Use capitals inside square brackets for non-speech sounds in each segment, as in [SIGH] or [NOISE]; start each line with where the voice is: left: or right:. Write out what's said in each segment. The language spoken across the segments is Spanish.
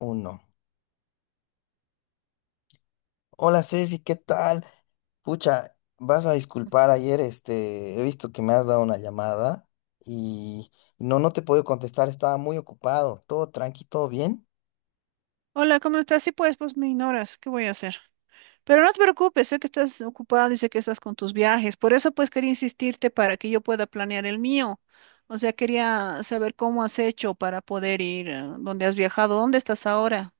left: Uno. Hola Ceci, ¿qué tal? Pucha, vas a disculpar, ayer he visto que me has dado una llamada y y no, no te he podido contestar, estaba muy ocupado, todo tranqui, todo bien.
right: Hola, ¿cómo estás? Sí, pues me ignoras. ¿Qué voy a hacer? Pero no te preocupes, sé que estás ocupado y sé que estás con tus viajes. Por eso, pues, quería insistirte para que yo pueda planear el mío. O sea, quería saber cómo has hecho para poder ir, dónde has viajado, dónde estás ahora.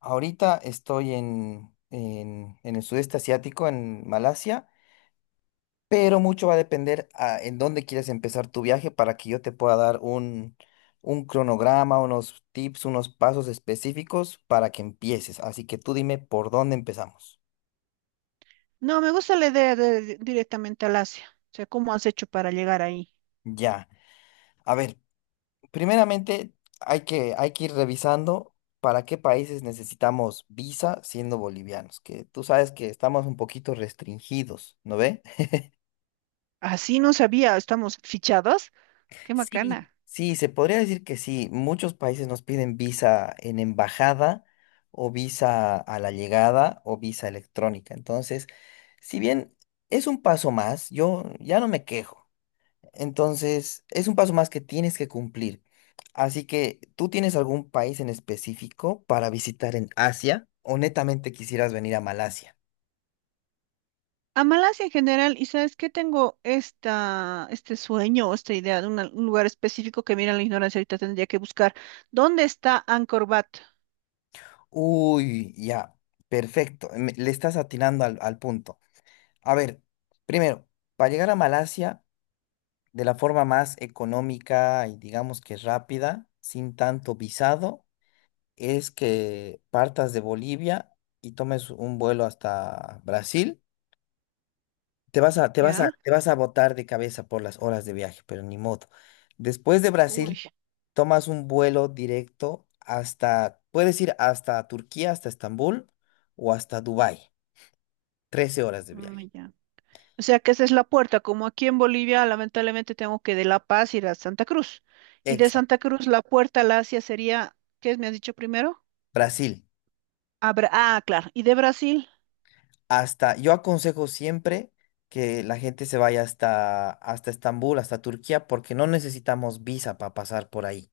left: Ahorita estoy en el sudeste asiático, en Malasia, pero mucho va a depender en dónde quieres empezar tu viaje para que yo te pueda dar un cronograma, unos tips, unos pasos específicos para que empieces. Así que tú dime por dónde empezamos.
right: No, me gusta la idea de directamente al Asia. O sea, ¿cómo has hecho para llegar ahí?
left: Ya. A ver. Primeramente, hay que ir revisando para qué países necesitamos visa siendo bolivianos, que tú sabes que estamos un poquito restringidos, ¿no ve?
right: Así no sabía, estamos fichados. Qué
left: Sí,
right: macana.
left: sí, se podría decir que sí. Muchos países nos piden visa en embajada o visa a la llegada o visa electrónica. Entonces, si bien es un paso más, yo ya no me quejo. Entonces, es un paso más que tienes que cumplir. Así que, ¿tú tienes algún país en específico para visitar en Asia o netamente quisieras venir a Malasia?
right: A Malasia en general, y sabes que tengo este sueño o esta idea de un lugar específico que mira la ignorancia, ahorita tendría que buscar. ¿Dónde está Angkor Wat?
left: Uy, ya, perfecto. Le estás atinando al punto. A ver, primero, para llegar a Malasia de la forma más económica y digamos que rápida, sin tanto visado, es que partas de Bolivia y tomes un vuelo hasta Brasil. Te vas a, te vas a,
right: ¿Ya?
left: te vas a botar de cabeza por las horas de viaje, pero ni modo. Después de
right: Uy,
left: Brasil, tomas un vuelo directo puedes ir hasta Turquía, hasta Estambul o hasta Dubái. 13 horas de
right: mm,
left: viaje.
right: ya. O sea que esa es la puerta, como aquí en Bolivia, lamentablemente tengo que de La Paz ir a Santa Cruz. Y de
left: Exacto.
right: Santa Cruz la puerta al Asia sería, ¿qué me has dicho primero?
left: Brasil.
right: A ah, claro. ¿Y de Brasil?
left: Yo aconsejo siempre que la gente se vaya hasta Estambul, hasta Turquía, porque no necesitamos visa para pasar por ahí.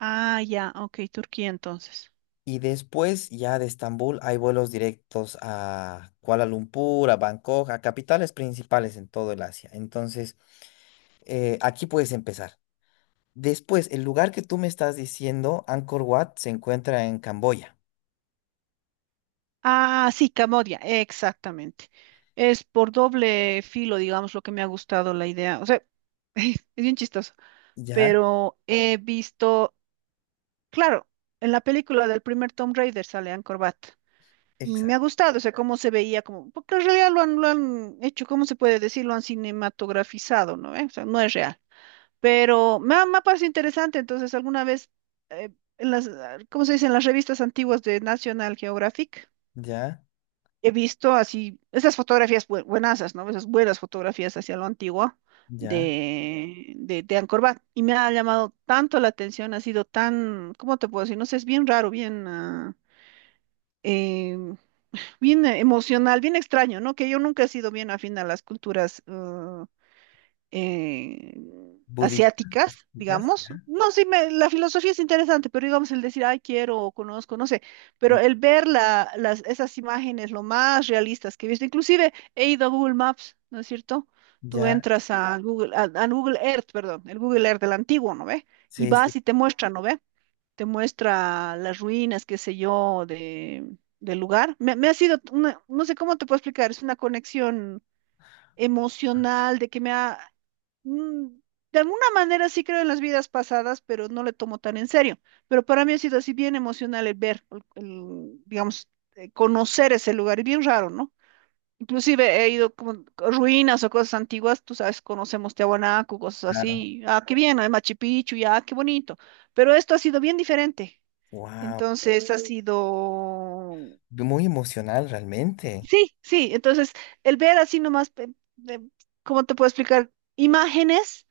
right: Ah, ya, ok, Turquía entonces.
left: Y después ya de Estambul hay vuelos directos a Kuala Lumpur, a Bangkok, a capitales principales en todo el Asia. Entonces, aquí puedes empezar. Después, el lugar que tú me estás diciendo, Angkor Wat, se encuentra en Camboya.
right: Ah, sí, Camodia, exactamente. Es por doble filo, digamos, lo que me ha gustado la idea. O sea, [LAUGHS] es bien chistoso,
left: Ya,
right: pero he visto, claro, en la película del primer Tomb Raider sale Angkor Wat y me ha
left: exacto.
right: gustado, o sea, cómo se veía, como, porque en realidad lo han hecho, ¿cómo se puede decir? Lo han cinematografizado, ¿no? ¿Eh? O sea, no es real, pero me ha parecido interesante, entonces alguna vez, eh, en las, ah, ¿cómo se dice? En las revistas antiguas de National Geographic
left: Ya,
right: he visto así, esas fotografías buenazas, ¿no? Esas buenas fotografías hacia lo antiguo
left: ya.
right: de Angkor Wat. Y me ha llamado tanto la atención, ha sido tan, ¿cómo te puedo decir? No sé, es bien raro, bien, ah, eh, bien emocional, bien extraño, ¿no? Que yo nunca he sido bien afín a las culturas eh,
left: Budísticas,
right: asiáticas, digamos.
left: ya.
right: No, sí, la filosofía es interesante, pero digamos el decir, ay, quiero o conozco, no sé,
left: Mm.
right: pero el ver las, esas imágenes lo más realistas que he visto, inclusive he ido a Google Maps, ¿no es cierto? Tú
left: Ya,
right: entras a Google, a Google Earth, perdón, el Google Earth del antiguo, ¿no ve? Y
left: sí,
right: vas
left: sí,
right: y te muestra, ¿no ve? Te muestra las ruinas, qué sé yo, del lugar. Me ha sido, no sé cómo te puedo explicar, es una conexión emocional, de que me ha mm, de alguna manera sí creo en las vidas pasadas, pero no le tomo tan en serio. Pero para mí ha sido así bien emocional el ver, digamos, conocer ese lugar. Y bien raro, ¿no? Inclusive he ido como a ruinas o cosas antiguas, tú sabes, conocemos Tiahuanaco, cosas
left: claro.
right: así. Ah, qué bien, hay Machu Picchu, ya, qué bonito. Pero esto ha sido bien diferente.
left: Wow.
right: Entonces ha sido
left: Muy emocional realmente.
right: Sí, sí, entonces el ver así nomás, de- ¿cómo te puedo explicar? Imágenes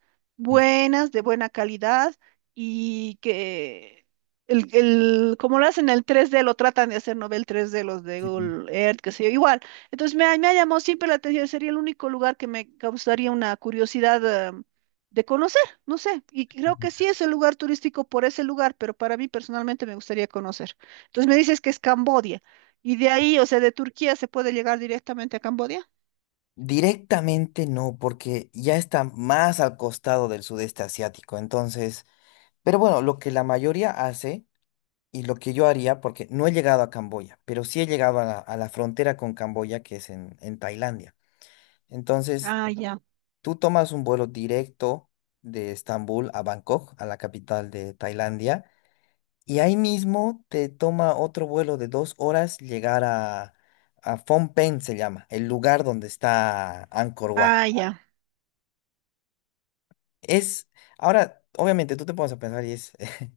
left: Mm,
right: buenas, de buena calidad y que el, como lo hacen el 3D, lo tratan de hacer, no ve el 3D, los de
left: sí.
right: Google Earth, qué sé yo, igual. Entonces me ha llamado siempre la atención, sería el único lugar que me causaría una curiosidad, de conocer, no sé, y creo que sí es el lugar turístico por ese lugar, pero para mí personalmente me gustaría conocer. Entonces me dices que es Cambodia. Y de ahí, o sea, de Turquía se puede llegar directamente a Camboya.
left: Directamente no, porque ya está más al costado del sudeste asiático. Entonces, pero bueno, lo que la mayoría hace y lo que yo haría, porque no he llegado a Camboya, pero sí he llegado a la frontera con Camboya, que es en Tailandia. Entonces,
right: Ah, ya.
left: tú tomas un vuelo directo de Estambul a Bangkok, a la capital de Tailandia, y ahí mismo te toma otro vuelo de 2 horas llegar a Phnom Penh, se llama, el lugar donde está Angkor Wat.
right: Ah, ya.
left: Es, ahora, obviamente tú te pones a pensar y es [LAUGHS]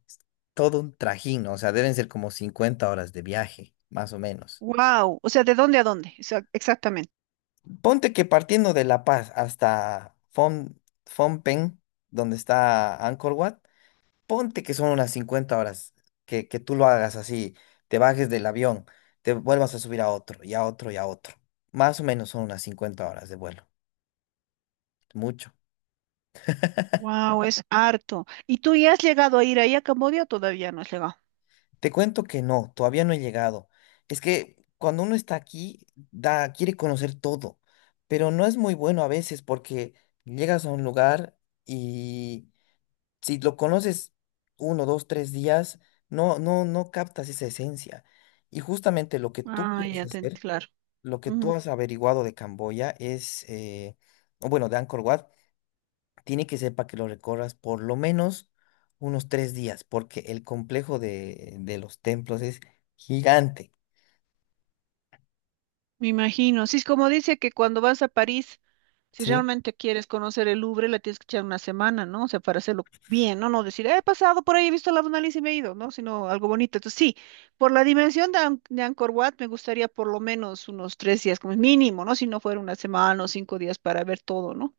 left: todo un trajín, ¿no? O sea, deben ser como 50 horas de viaje, más o menos.
right: Wow. O sea, ¿de dónde a dónde? O sea, exactamente.
left: Ponte que partiendo de La Paz hasta Phnom Penh, donde está Angkor Wat, ponte que son unas 50 horas, que tú lo hagas así, te bajes del avión, te vuelvas a subir a otro, y a otro, y a otro. Más o menos son unas 50 horas de vuelo, mucho.
right: Wow, es harto. ¿Y tú ya has llegado a ir ahí a Camboya o todavía no has llegado?
left: Te cuento que no, todavía no he llegado. Es que cuando uno está aquí, quiere conocer todo, pero no es muy bueno a veces porque llegas a un lugar y si lo conoces 1, 2, 3 días, no, no, no captas esa esencia. Y justamente lo que tú
right: Ah,
left: quieres
right: ya, te,
left: hacer,
right: claro.
left: lo que tú has averiguado de Camboya es, o bueno, de Angkor Wat, tiene que ser para que lo recorras por lo menos unos 3 días, porque el complejo de los templos es gigante,
right: Me imagino. Sí, es como dice que cuando vas a París, si
left: ¿sí?
right: realmente quieres conocer el Louvre, la tienes que echar una semana, ¿no? O sea, para hacerlo bien, ¿no? No decir, he pasado por ahí, he visto la Mona Lisa y me he ido, ¿no? Sino algo bonito. Entonces, sí, por la dimensión de, de Angkor Wat, me gustaría por lo menos unos 3 días como mínimo, ¿no? Si no fuera una semana o 5 días para ver todo, ¿no?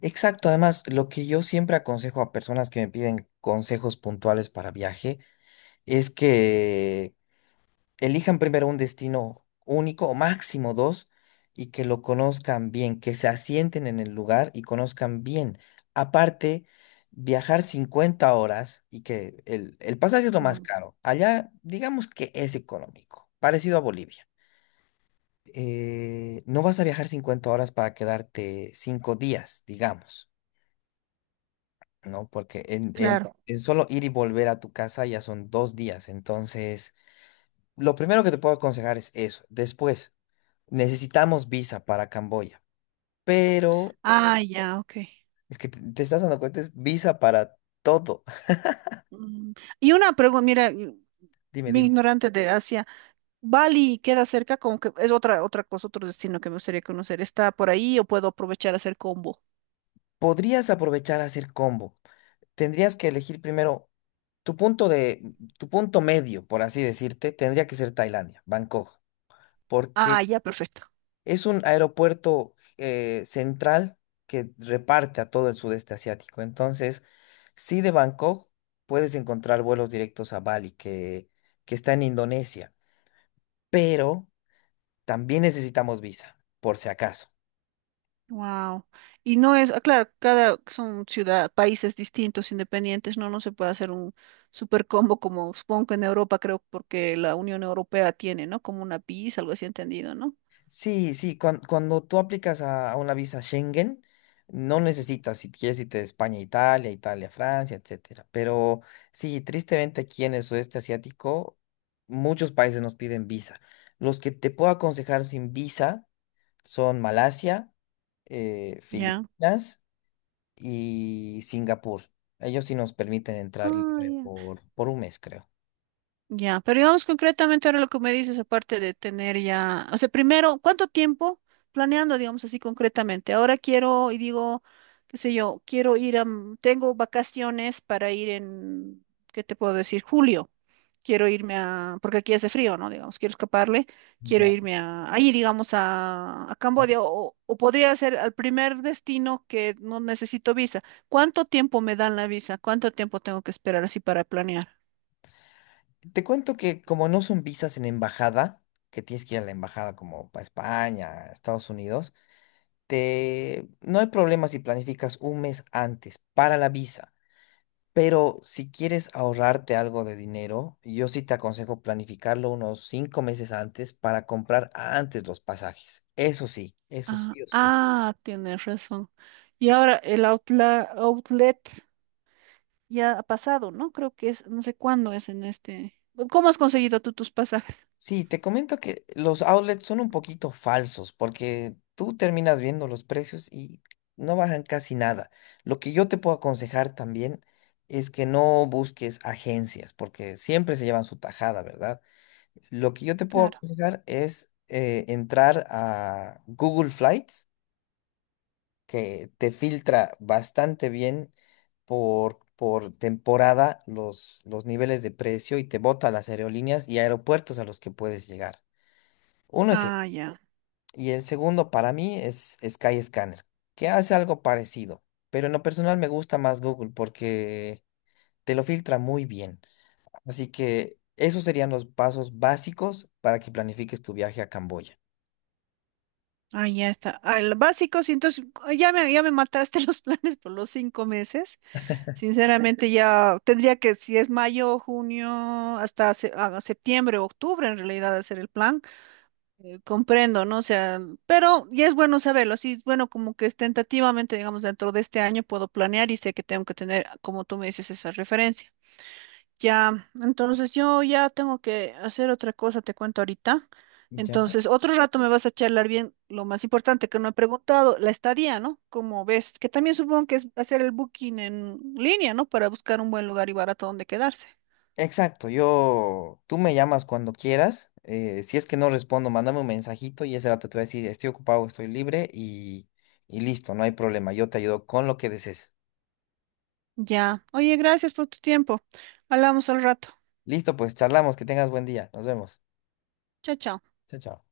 left: Exacto, además, lo que yo siempre aconsejo a personas que me piden consejos puntuales para viaje es que elijan primero un destino único o máximo dos y que lo conozcan bien, que se asienten en el lugar y conozcan bien. Aparte, viajar 50 horas y que el pasaje es lo más
right: Mm,
left: caro. Allá, digamos que es económico, parecido a Bolivia. No vas a viajar 50 horas para quedarte 5 días, digamos, ¿no? Porque en, en-
right: claro.
left: en solo ir y volver a tu casa ya son 2 días. Entonces, lo primero que te puedo aconsejar es eso. Después, necesitamos visa para Camboya, pero
right: Ah, ya, ok.
left: es que te estás dando cuenta, es visa para todo. [LAUGHS]
right: Mm, Y una pregunta, mira,
left: Dime,
right: bien
left: dime.
right: ignorante de Asia, ¿Bali queda cerca? Como que es otra cosa, otro destino que me gustaría conocer. ¿Está por ahí o puedo aprovechar a hacer combo?
left: Podrías aprovechar a hacer combo. Tendrías que elegir primero tu punto de, tu punto medio, por así decirte, tendría que ser Tailandia, Bangkok,
right: Ah,
left: porque
right: ya, perfecto.
left: es un aeropuerto central que reparte a todo el sudeste asiático. Entonces, sí de Bangkok puedes encontrar vuelos directos a Bali, que está en Indonesia, pero también necesitamos visa, por si acaso.
right: Wow. Y no es, ah, claro, cada son ciudad, países distintos, independientes, no se puede hacer un super combo como supongo que en Europa, creo, porque la Unión Europea tiene, ¿no? Como una PIS, algo así entendido, ¿no?
left: Sí, sí, cuando tú aplicas a una visa Schengen, no necesitas, si quieres irte de España a Italia, Italia a Francia, etcétera. Pero sí, tristemente aquí en el sudeste asiático, muchos países nos piden visa. Los que te puedo aconsejar sin visa son Malasia,
right: Ya.
left: Filipinas y Singapur. Ellos sí nos permiten entrar
right: Ah,
left: libre
right: ya.
left: por un mes, creo.
right: Ya, pero digamos concretamente ahora lo que me dices, aparte de tener ya, o sea, primero, ¿cuánto tiempo planeando, digamos así concretamente? Ahora quiero y digo, qué sé yo, quiero ir a, tengo vacaciones para ir en, ¿qué te puedo decir? Julio. Quiero irme a, porque aquí hace frío, ¿no? Digamos, quiero escaparle, quiero
left: Ya.
right: irme a, ahí, digamos, a Camboya, o podría ser al primer destino que no necesito visa. ¿Cuánto tiempo me dan la visa? ¿Cuánto tiempo tengo que esperar así para planear?
left: Te cuento que como no son visas en embajada, que tienes que ir a la embajada como para España, Estados Unidos, no hay problema si planificas un mes antes para la visa, pero si quieres ahorrarte algo de dinero, yo sí te aconsejo planificarlo unos 5 meses antes para comprar antes los pasajes. Eso
right: Ah,
left: sí o sí.
right: ah, tienes razón. Y ahora el outlet ya ha pasado, ¿no? Creo que es, no sé cuándo es en este. ¿Cómo has conseguido tú tus pasajes?
left: Sí, te comento que los outlets son un poquito falsos porque tú terminas viendo los precios y no bajan casi nada. Lo que yo te puedo aconsejar también es que no busques agencias porque siempre se llevan su tajada, ¿verdad? Lo que yo te puedo
right: Claro.
left: aconsejar es entrar a Google Flights, que te filtra bastante bien por temporada los niveles de precio y te bota las aerolíneas y aeropuertos a los que puedes llegar. Uno es.
right: Ah, ya.
left: Y el segundo para mí es Skyscanner, que hace algo parecido, pero en lo personal me gusta más Google porque te lo filtra muy bien. Así que esos serían los pasos básicos para que planifiques tu viaje a Camboya.
right: Ah, ya está. Al básico, sí, entonces ah, ya me mataste [LAUGHS] los planes por los 5 meses. Sinceramente, ya tendría que, si es mayo, junio, hasta septiembre, octubre, en realidad, hacer el plan. Comprendo, ¿no? O sea, pero ya es bueno saberlo. Así, bueno, como que es tentativamente, digamos, dentro de este año puedo planear y sé que tengo que tener, como tú me dices, esa referencia. Ya, entonces yo ya tengo que hacer otra cosa, te cuento ahorita.
left: Ya.
right: Entonces, otro rato me vas a charlar bien lo más importante que no he preguntado, la estadía, ¿no? Como ves, que también supongo que es hacer el booking en línea, ¿no? Para buscar un buen lugar y barato donde quedarse.
left: Exacto, yo, tú me llamas cuando quieras. Si es que no respondo, mándame un mensajito y ese rato te voy a decir, estoy ocupado, estoy libre y listo, no hay problema. Yo te ayudo con lo que desees.
right: Ya. Oye, gracias por tu tiempo. Hablamos al rato.
left: Listo, pues charlamos, que tengas buen día. Nos vemos.
right: Chao, chao.
left: Chao, chao.